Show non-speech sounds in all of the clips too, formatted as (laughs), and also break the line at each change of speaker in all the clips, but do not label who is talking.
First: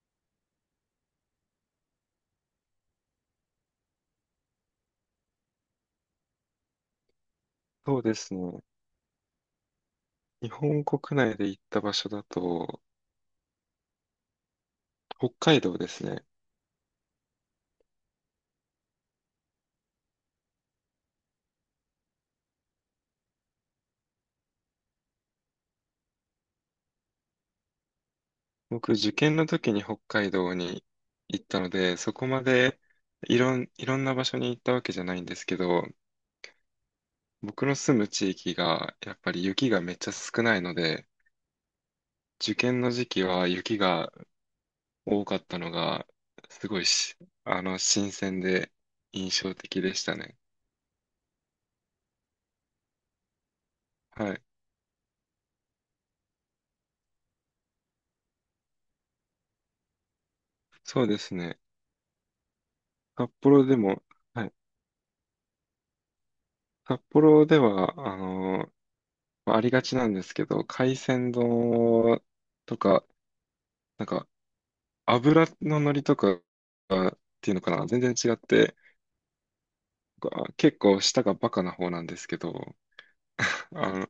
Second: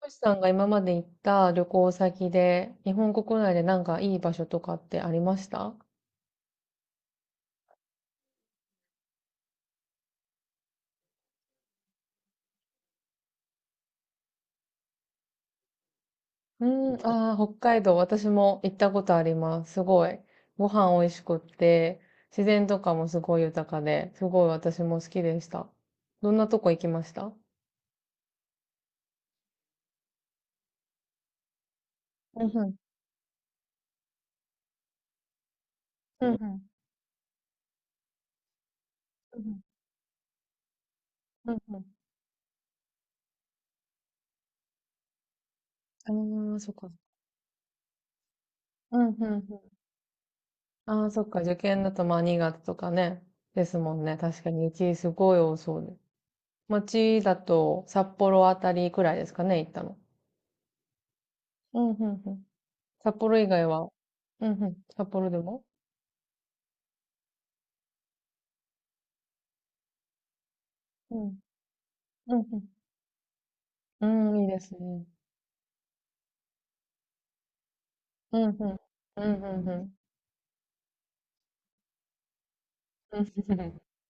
トシさんが今まで行った旅行先で、日本国内でなんかいい場所とかってありました？
そうですね。日本国内で行った場所だと、北海道ですね。
うーん、ああ、北海道、私も行ったことあります。すごい。ご飯美味しくって、自然とかもすごい豊かで、すごい私も好きでした。どんなとこ行きました？
僕、受験の時に北海道に行ったので、そこま
うんうん。
でいろんな場所に行ったわけじゃないんですけど、
うんうん。
僕の住む地域がやっぱ
う
り
ん
雪がめっちゃ少ないので、
うん。
受験の時期は雪が多かったのが、
うんうん。ああ、
す
そっ
ごい
か。
し、新鮮で
うんうんう
印象
ん。
的でしたね。
ああ、そっか。受験だとまあ新潟とかね。ですもんね。
は
確
い。
かに雪すごい多そうで。町だと札幌あたりくらいですかね、行ったの。
そうですね。
うん、うん、うん。札
札
幌以外
幌で
は、
も、は
う
い。
ん、うん。札幌でも、
札幌では、まありがちなんですけど、海
う
鮮
ん、
丼
うん、
とか、な
う
んか
ん。うん、いいですね。
油の乗りとかっていうのかな、全然違っ
うん、う
て、
ん。うん、うん、うん。
あ、結構舌がバカな方なんですけど、
うん、う
(laughs)
ん、
あの、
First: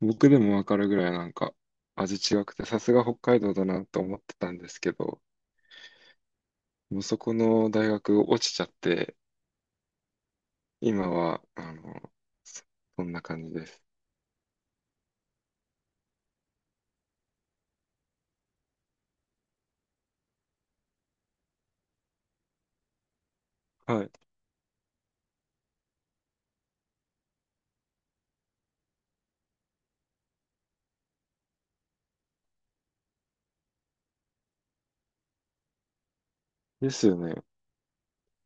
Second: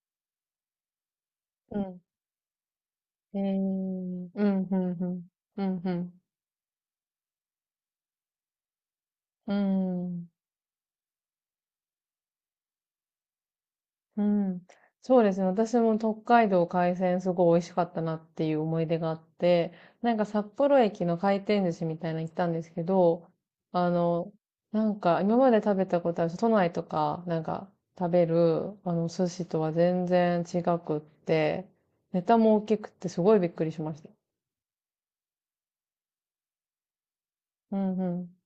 僕でもわかるぐらいなんか
うん。うん。
味違くて、さすが北
えー、
海
う
道だなと思っ
ん、
て
う
たんで
ん、う
すけど、
ん。うん、うん。
もうそこの大学落ちちゃって、
うん。
今は、そそんな感じです。
うん。そうですね。私も北海道海鮮すごい美味しかったなっていう思い出があって、なんか札幌駅の回転寿司みたいなの行ったんですけど、あ
はい。
の、なんか今まで食べたことある都内とかなんか食べるあの寿司とは全然違くって、ネタも大きくてすごいびっくりしました。
ですよね。
うんうん。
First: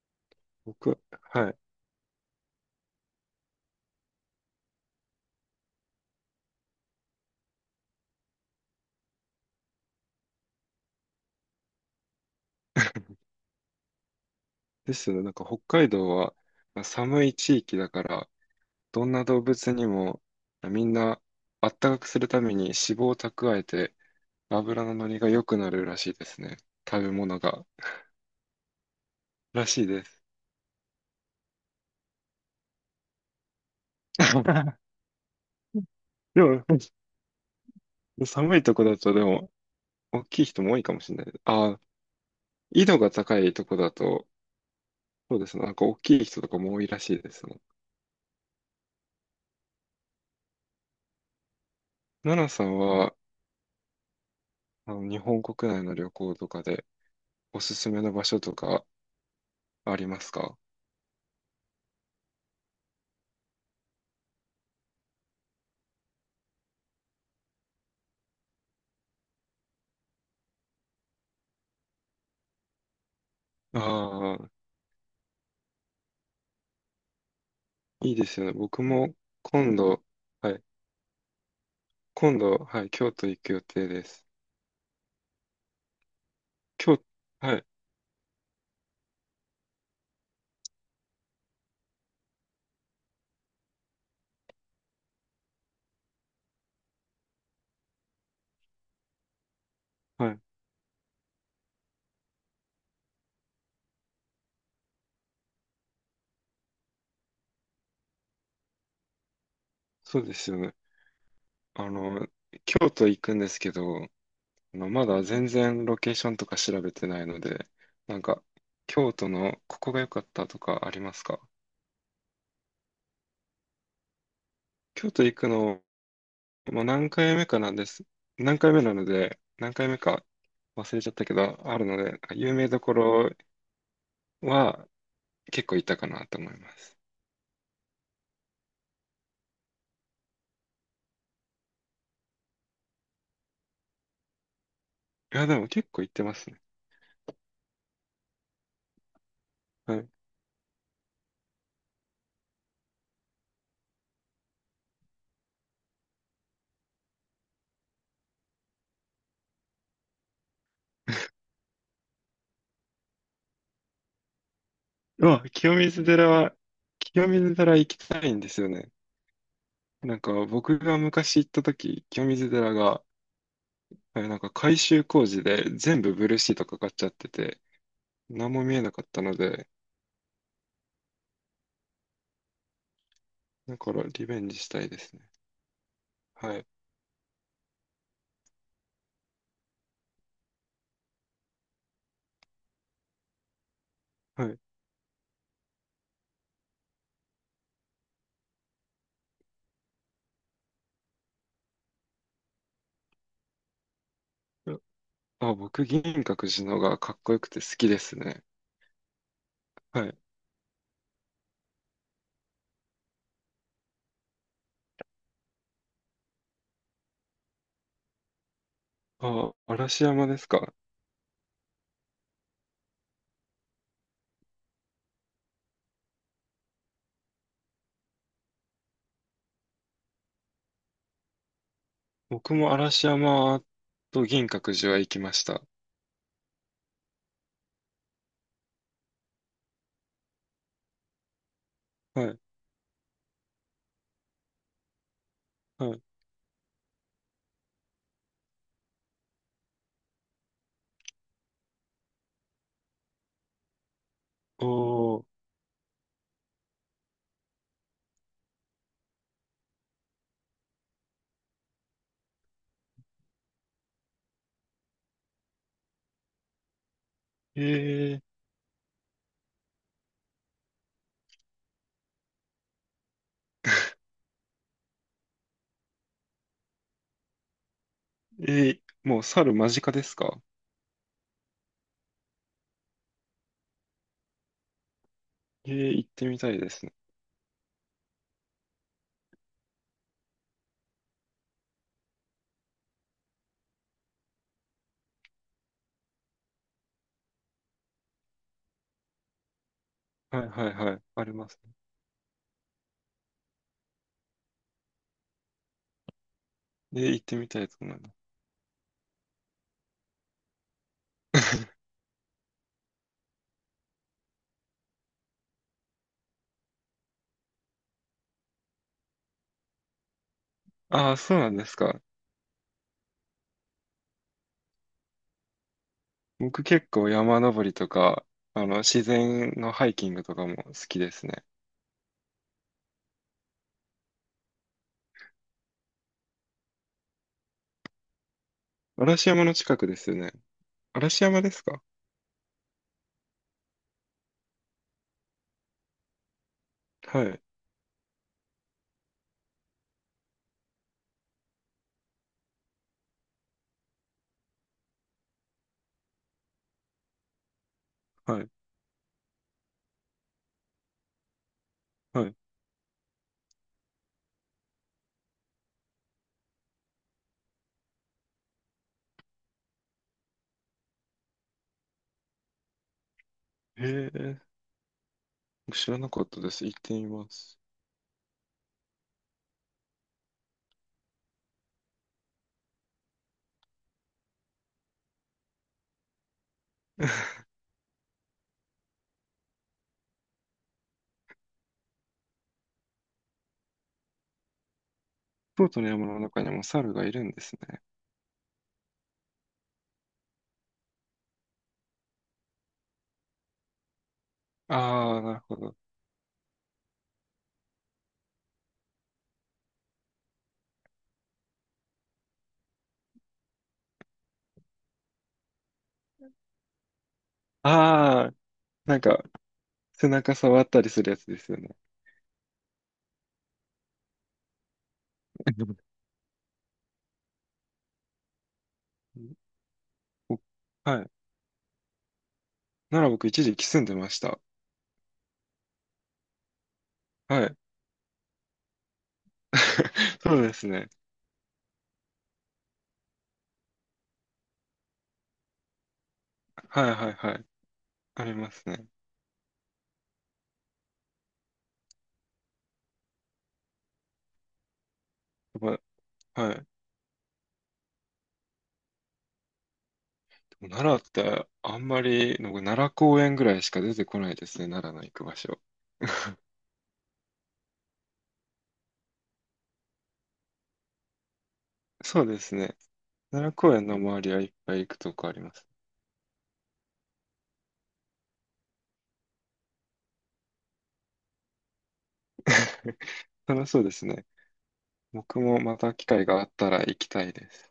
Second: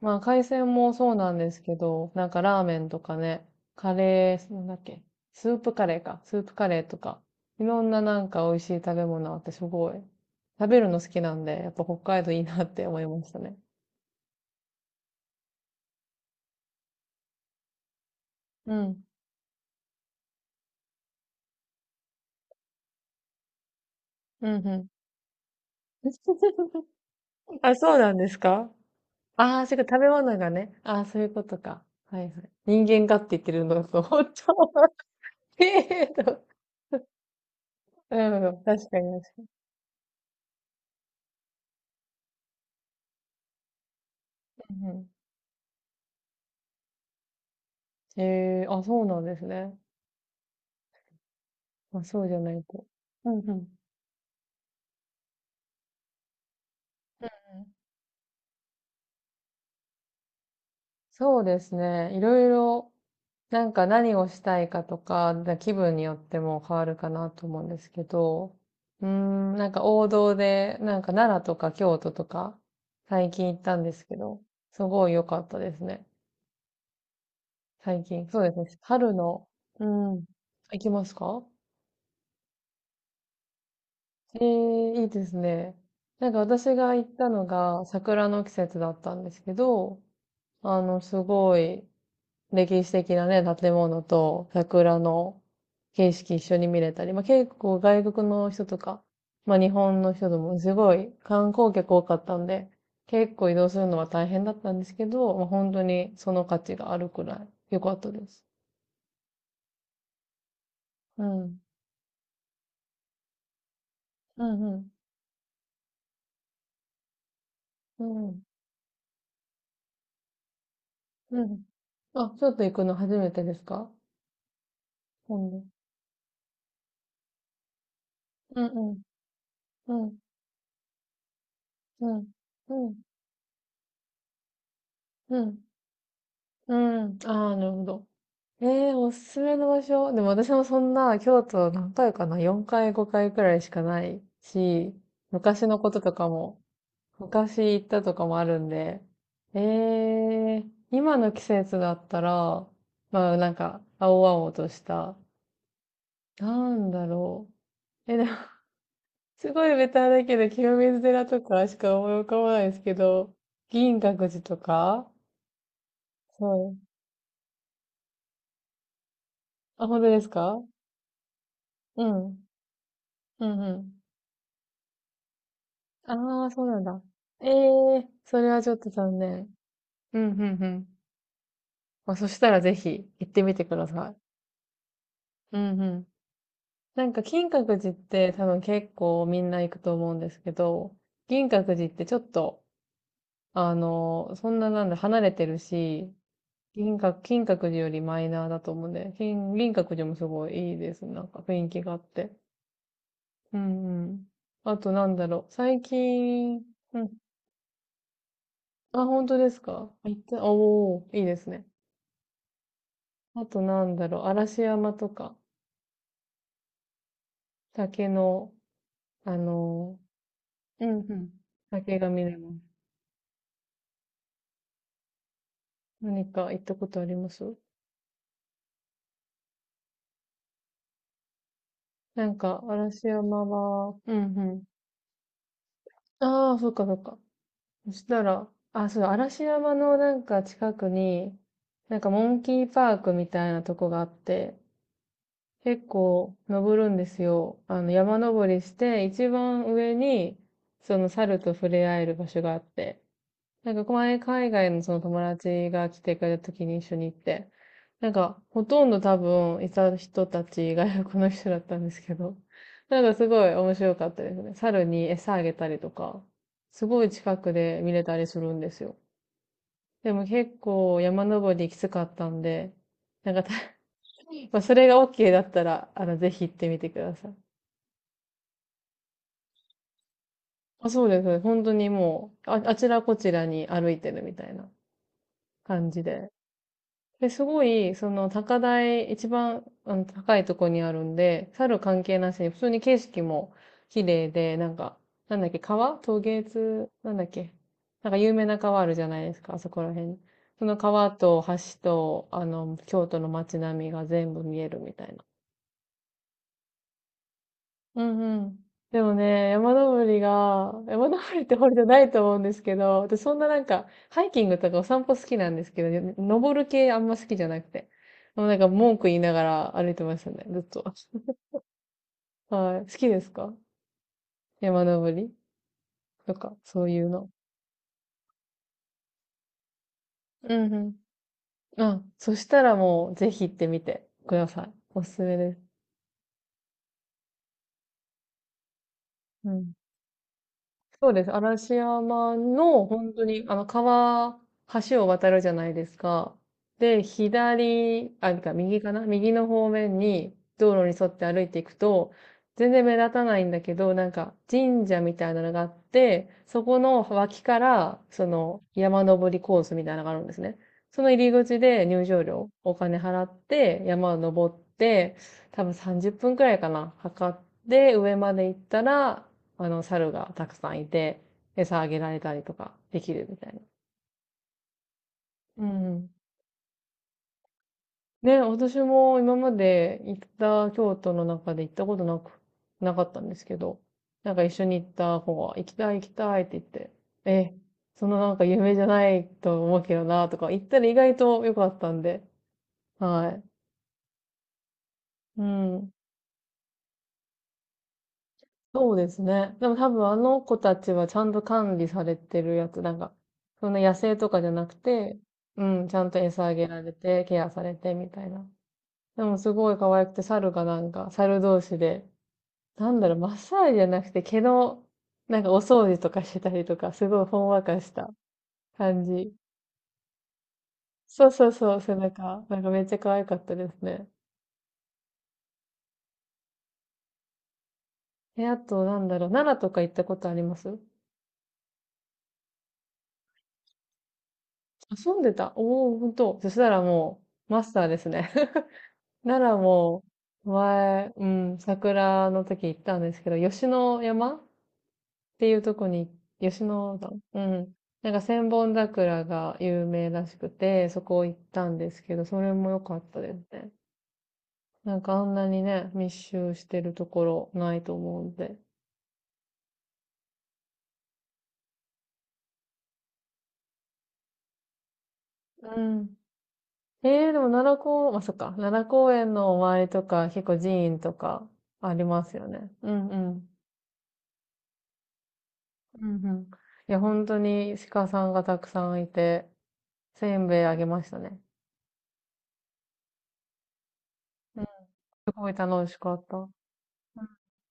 まあ、海鮮も
僕、
そうなん
は
で
い。
すけど、なんかラーメンとかね、カレー、なんだっけ、スープカレーか、スープカレーとか、いろんななんか美味しい食べ物あってすごい、食べるの好きなんで、やっぱ北海道いいなって思いましたね。
ですよね。なんか北海道はまあ寒い地域だから、
うん。
どんな動物にもみんなあったかくするために脂肪を蓄えて
うんう
脂
ん。
の乗りが良くなるらしいですね。
(laughs)
食べ物が。
あ、そうなんですか？ああ
ら
ー、そうい
し
う
い
こと。食
で
べ
す。
物がね。ああ、そういうことか。はいはい。人間がって言ってるのと、(laughs) 本当程。
(laughs) でも、
う
寒
ん、
いとこ
確
だ
か
と
に
で
確かに。
も、大きい人も多いかもしれない。ああ、緯度が高いとこだと、
うんう
そうですね。なんか大きい人とかも多いらしいですね。
ん、ええ、あ、そうなんですね。まあ、そうじ
奈
ゃ
々
ない
さん
と。
は、
うんうん。うん
日本国内の旅行とかで
うん。
おすすめの場所とかありますか？
そうですね。いろいろ、なんか何をしたいかとか、気分によっても変わるかなと思うんですけど、うーん、なんか王道で、なんか奈良とか京都とか、最近行ったんですけ
あ
ど、
あ
すごい良かったですね。最
ー、いいで
近。
す
そう
よ
で
ね。
すね。
僕
春
も
の、
今
う
度、
ん。
はい。
行きますか？
今度、はい、京都行く予定です。
ええ、いいですね。なんか私が
京、
行ったの
はい、
が桜の季節だったんですけど、すごい歴史的なね、建物と桜の景色一緒に見れたり、まあ、結構外国の人とか、まあ、日本の
は
人で
い、
もすごい観光客多かったんで、結構移動するのは大変だったんですけど、まあ、本当にその価値があるくらい良かったです。
そうですよね。
うん。
あの、京都行くんですけど、
うんうん。
まだ全然ロケーションとか調べてないので、
う
なん
ん。
か、京都のここが良かったとかあります
う
か？
ん。あ、ちょっと行くの初めてですか？
京都行く
今度。
の、もう何回目かなんです。
うんうん。
何回目
うん。
か忘れちゃったけど、あるの
う
で、
ん。
有名
う
どこ
ん。
ろは
うん。
結構行ったかなと思いま
う
す。
ん。ああ、なるほど。ええ、おすすめの場所。でも私もそんな京都何回かな ?4 回5回くらいしかないし、
いや、で
昔
も
の
結
こと
構行っ
と
て
か
ますね。
も、昔行ったとかもあるんで、ええ、今の季節だったら、まあなんか、青々とした、なんだろう。え、でも、(laughs) すごいベタだけど、清水寺とかしか思い浮かばないですけど、銀閣寺とか。
まあ、清水寺は、
そう。
清水寺行きたいんですよね。
あ、本当
な
で
ん
す
か
か？
僕が昔行った
う
時、清
ん。
水寺が、
うんうん。
なんか改修工事で全部ブルー
ああ、
シー
そ
ト
う
か
なん
かっ
だ。
ちゃって
え
て、
え、それ
何
は
も
ちょ
見
っ
え
と
なかっ
残
たの
念。
で、
うん、うん、うん。まあ、そしたらぜひ行ってみてく
だ
だ
から
さい。
リベンジしたいですね。
うん、うん。
はい。
なんか金閣寺って多分結構みんな行くと思うんですけど、銀閣寺ってちょっと、
は
そ
い。
んななんだ、離れてるし、銀閣、金閣寺よりマイナーだと思うんで、金、銀閣寺もすごいいいです。なんか雰囲気があって。うんうん。あとなんだろう、
あ、
最
僕、銀閣
近、
寺のが
う
か
ん。
っこよくて好きですね。
あ、本当ですか？
は
行
い。
った、おー、いいですね。あとなんだろう、嵐山とか、竹の、あ
あ、
の
嵐山ですか。
うんうん。ー、竹が見れます。何か行ったことあります？なん
僕
か、
も
嵐
嵐
山
山
は、う
と
んう
銀
ん。
閣寺は行きました。
ああ、そっかそっか。そしたら、あ、そうだ、嵐山のなんか近くに、なんか
は
モ
い。
ンキーパークみたいなとこがあって、
は
結
い。
構登るんですよ。山登りして、一番上に、その猿と触れ合える場所があって、なんか前海外のその友
おー。
達が来てくれた時に一緒に行って、なんかほとんど多分いた人たち外国の人だったんですけど、なんかすごい面白かったですね。猿に餌あげたりとか、すごい近くで見れた
え
りするんですよ。でも結構山登りきつかったんで、なんか(laughs) まあそれが OK だったら、ぜひ行ってみてください。
ー、えー、もう猿間近ですか？
あ、そうです。本当にもう、あ、あちらこちらに歩いてるみたいな
えー、
感じ
行って
で。
みたいですね。
で、すごい、高台、一番、高いとこにあるんで、猿関係なしに、普通に景色も綺麗で、なんか、なんだっけ、川渡津、なんだっけ。なんか有名な川あるじゃないですか、あそこら辺。
はいは
そ
い
の
はい。
川
あり
と
ま
橋
すね。
と、京都の街並みが全部見えるみたいな。
えー、行ってみたいと思い
う
ます。
んうん。でもね、山登りってほどじゃ
(laughs)
ないと思うんですけど、私そんななんか、ハイキングとかお散歩好きなんですけど、ね、登る系あんま好きじゃなくて。もうなんか文句言いながら歩いてましたね、ずっと。
ああ、そうなんですか。
(laughs) はい。好きですか？山登りとか、
僕
そ
結
ういう
構
の。
山登りとか、自然のハイキングとか
う
も好
ん
きですね。
うん。あ、そしたらもう、ぜひ行ってみてください。おすすめです。
嵐山
う
の
ん。
近くですよね。
そうで
嵐
す。
山です
嵐
か？
山の本当に、川、橋を渡るじゃないですか。で、
はい、
左、あ、なんか右かな、右の方面に道路に沿って歩いていくと、全然目立たないんだけど、なんか神社みたいなのがあって、そこの脇から、そ
はい、
の山登りコースみたいなのがあるんですね。その入り口で入場
はい。
料、お金払って山を登って、多分30分くらいかな、測って上まで行ったら、猿がたくさんいて、餌あげられたりとかできるみたいな。
へえ、
う
僕知ら
ん。
なかったです。行ってみます。
ね、私も今まで行った京都の中で行ったことなかったんですけど、なんか一緒に行った子が、行きたい行きたいって言って、え、そのなんか夢じゃないと思うけどなとか、行ったら意外と良かったんで、はい。う
京都の
ん。
山の中にも猿がいるんですね。
そうですね。でも多分あの子たちはちゃんと管理されてるやつ、なんか、そんな野生とかじゃなく
あ
て、
あ、なるほ
う
ど。
ん、ちゃんと餌あげられて、ケアされてみたいな。でもすごい可愛くて、猿がなんか、猿同士で、なんだろう、マッサージじゃなくて毛の、なんかお掃除とかしてたりとか、すごいほんわかした
ああ、なん
感
か、
じ。
背中触ったりするやつ
そう
で
そう
すよ
そ
ね。
う、背中。なんかめっちゃ可愛かったですね。
(laughs)
え、あと、なんだ
う
ろう、
ん。
奈良とか行ったことあ
お、
ります？
はい。なら僕一時期住んでました。
遊んでた？おおー、ほんと。そしたらも
は
う、
い。
マスターですね。奈良も
(laughs) そうですね。
前、うん、桜の時行ったんですけど、吉野山っていうとこに、吉
はい
野
はい
山。
は
う
い。
ん。なんか
あり
千
ます
本
ね。
桜が有名らしくて、そこ行ったんですけど、それも良かったですね。なんかあんなに
やっ
ね、密
ぱは
集し
い。
てるところないと思うんで。
でも奈良ってあんまり、なんか奈良公園ぐらいしか出てこないですね。奈良の行く場所。
うん。えー、でも奈良公、まあ、そっか、奈良公園の周りとか、結構寺院とかあり
そ
ま
う
す
で
よ
す
ね。
ね。
うんう
奈
ん。
良公園の周りはいっぱい行くとこあります。
うんうん。いや、本当に鹿さんがたくさんいて、せんべいあげましたね。
(laughs) 楽しそうですね。
うん、す
僕
ごい
もま
楽
た
し
機
か
会
った。
があ
う
っ
ん
たら行きたいです。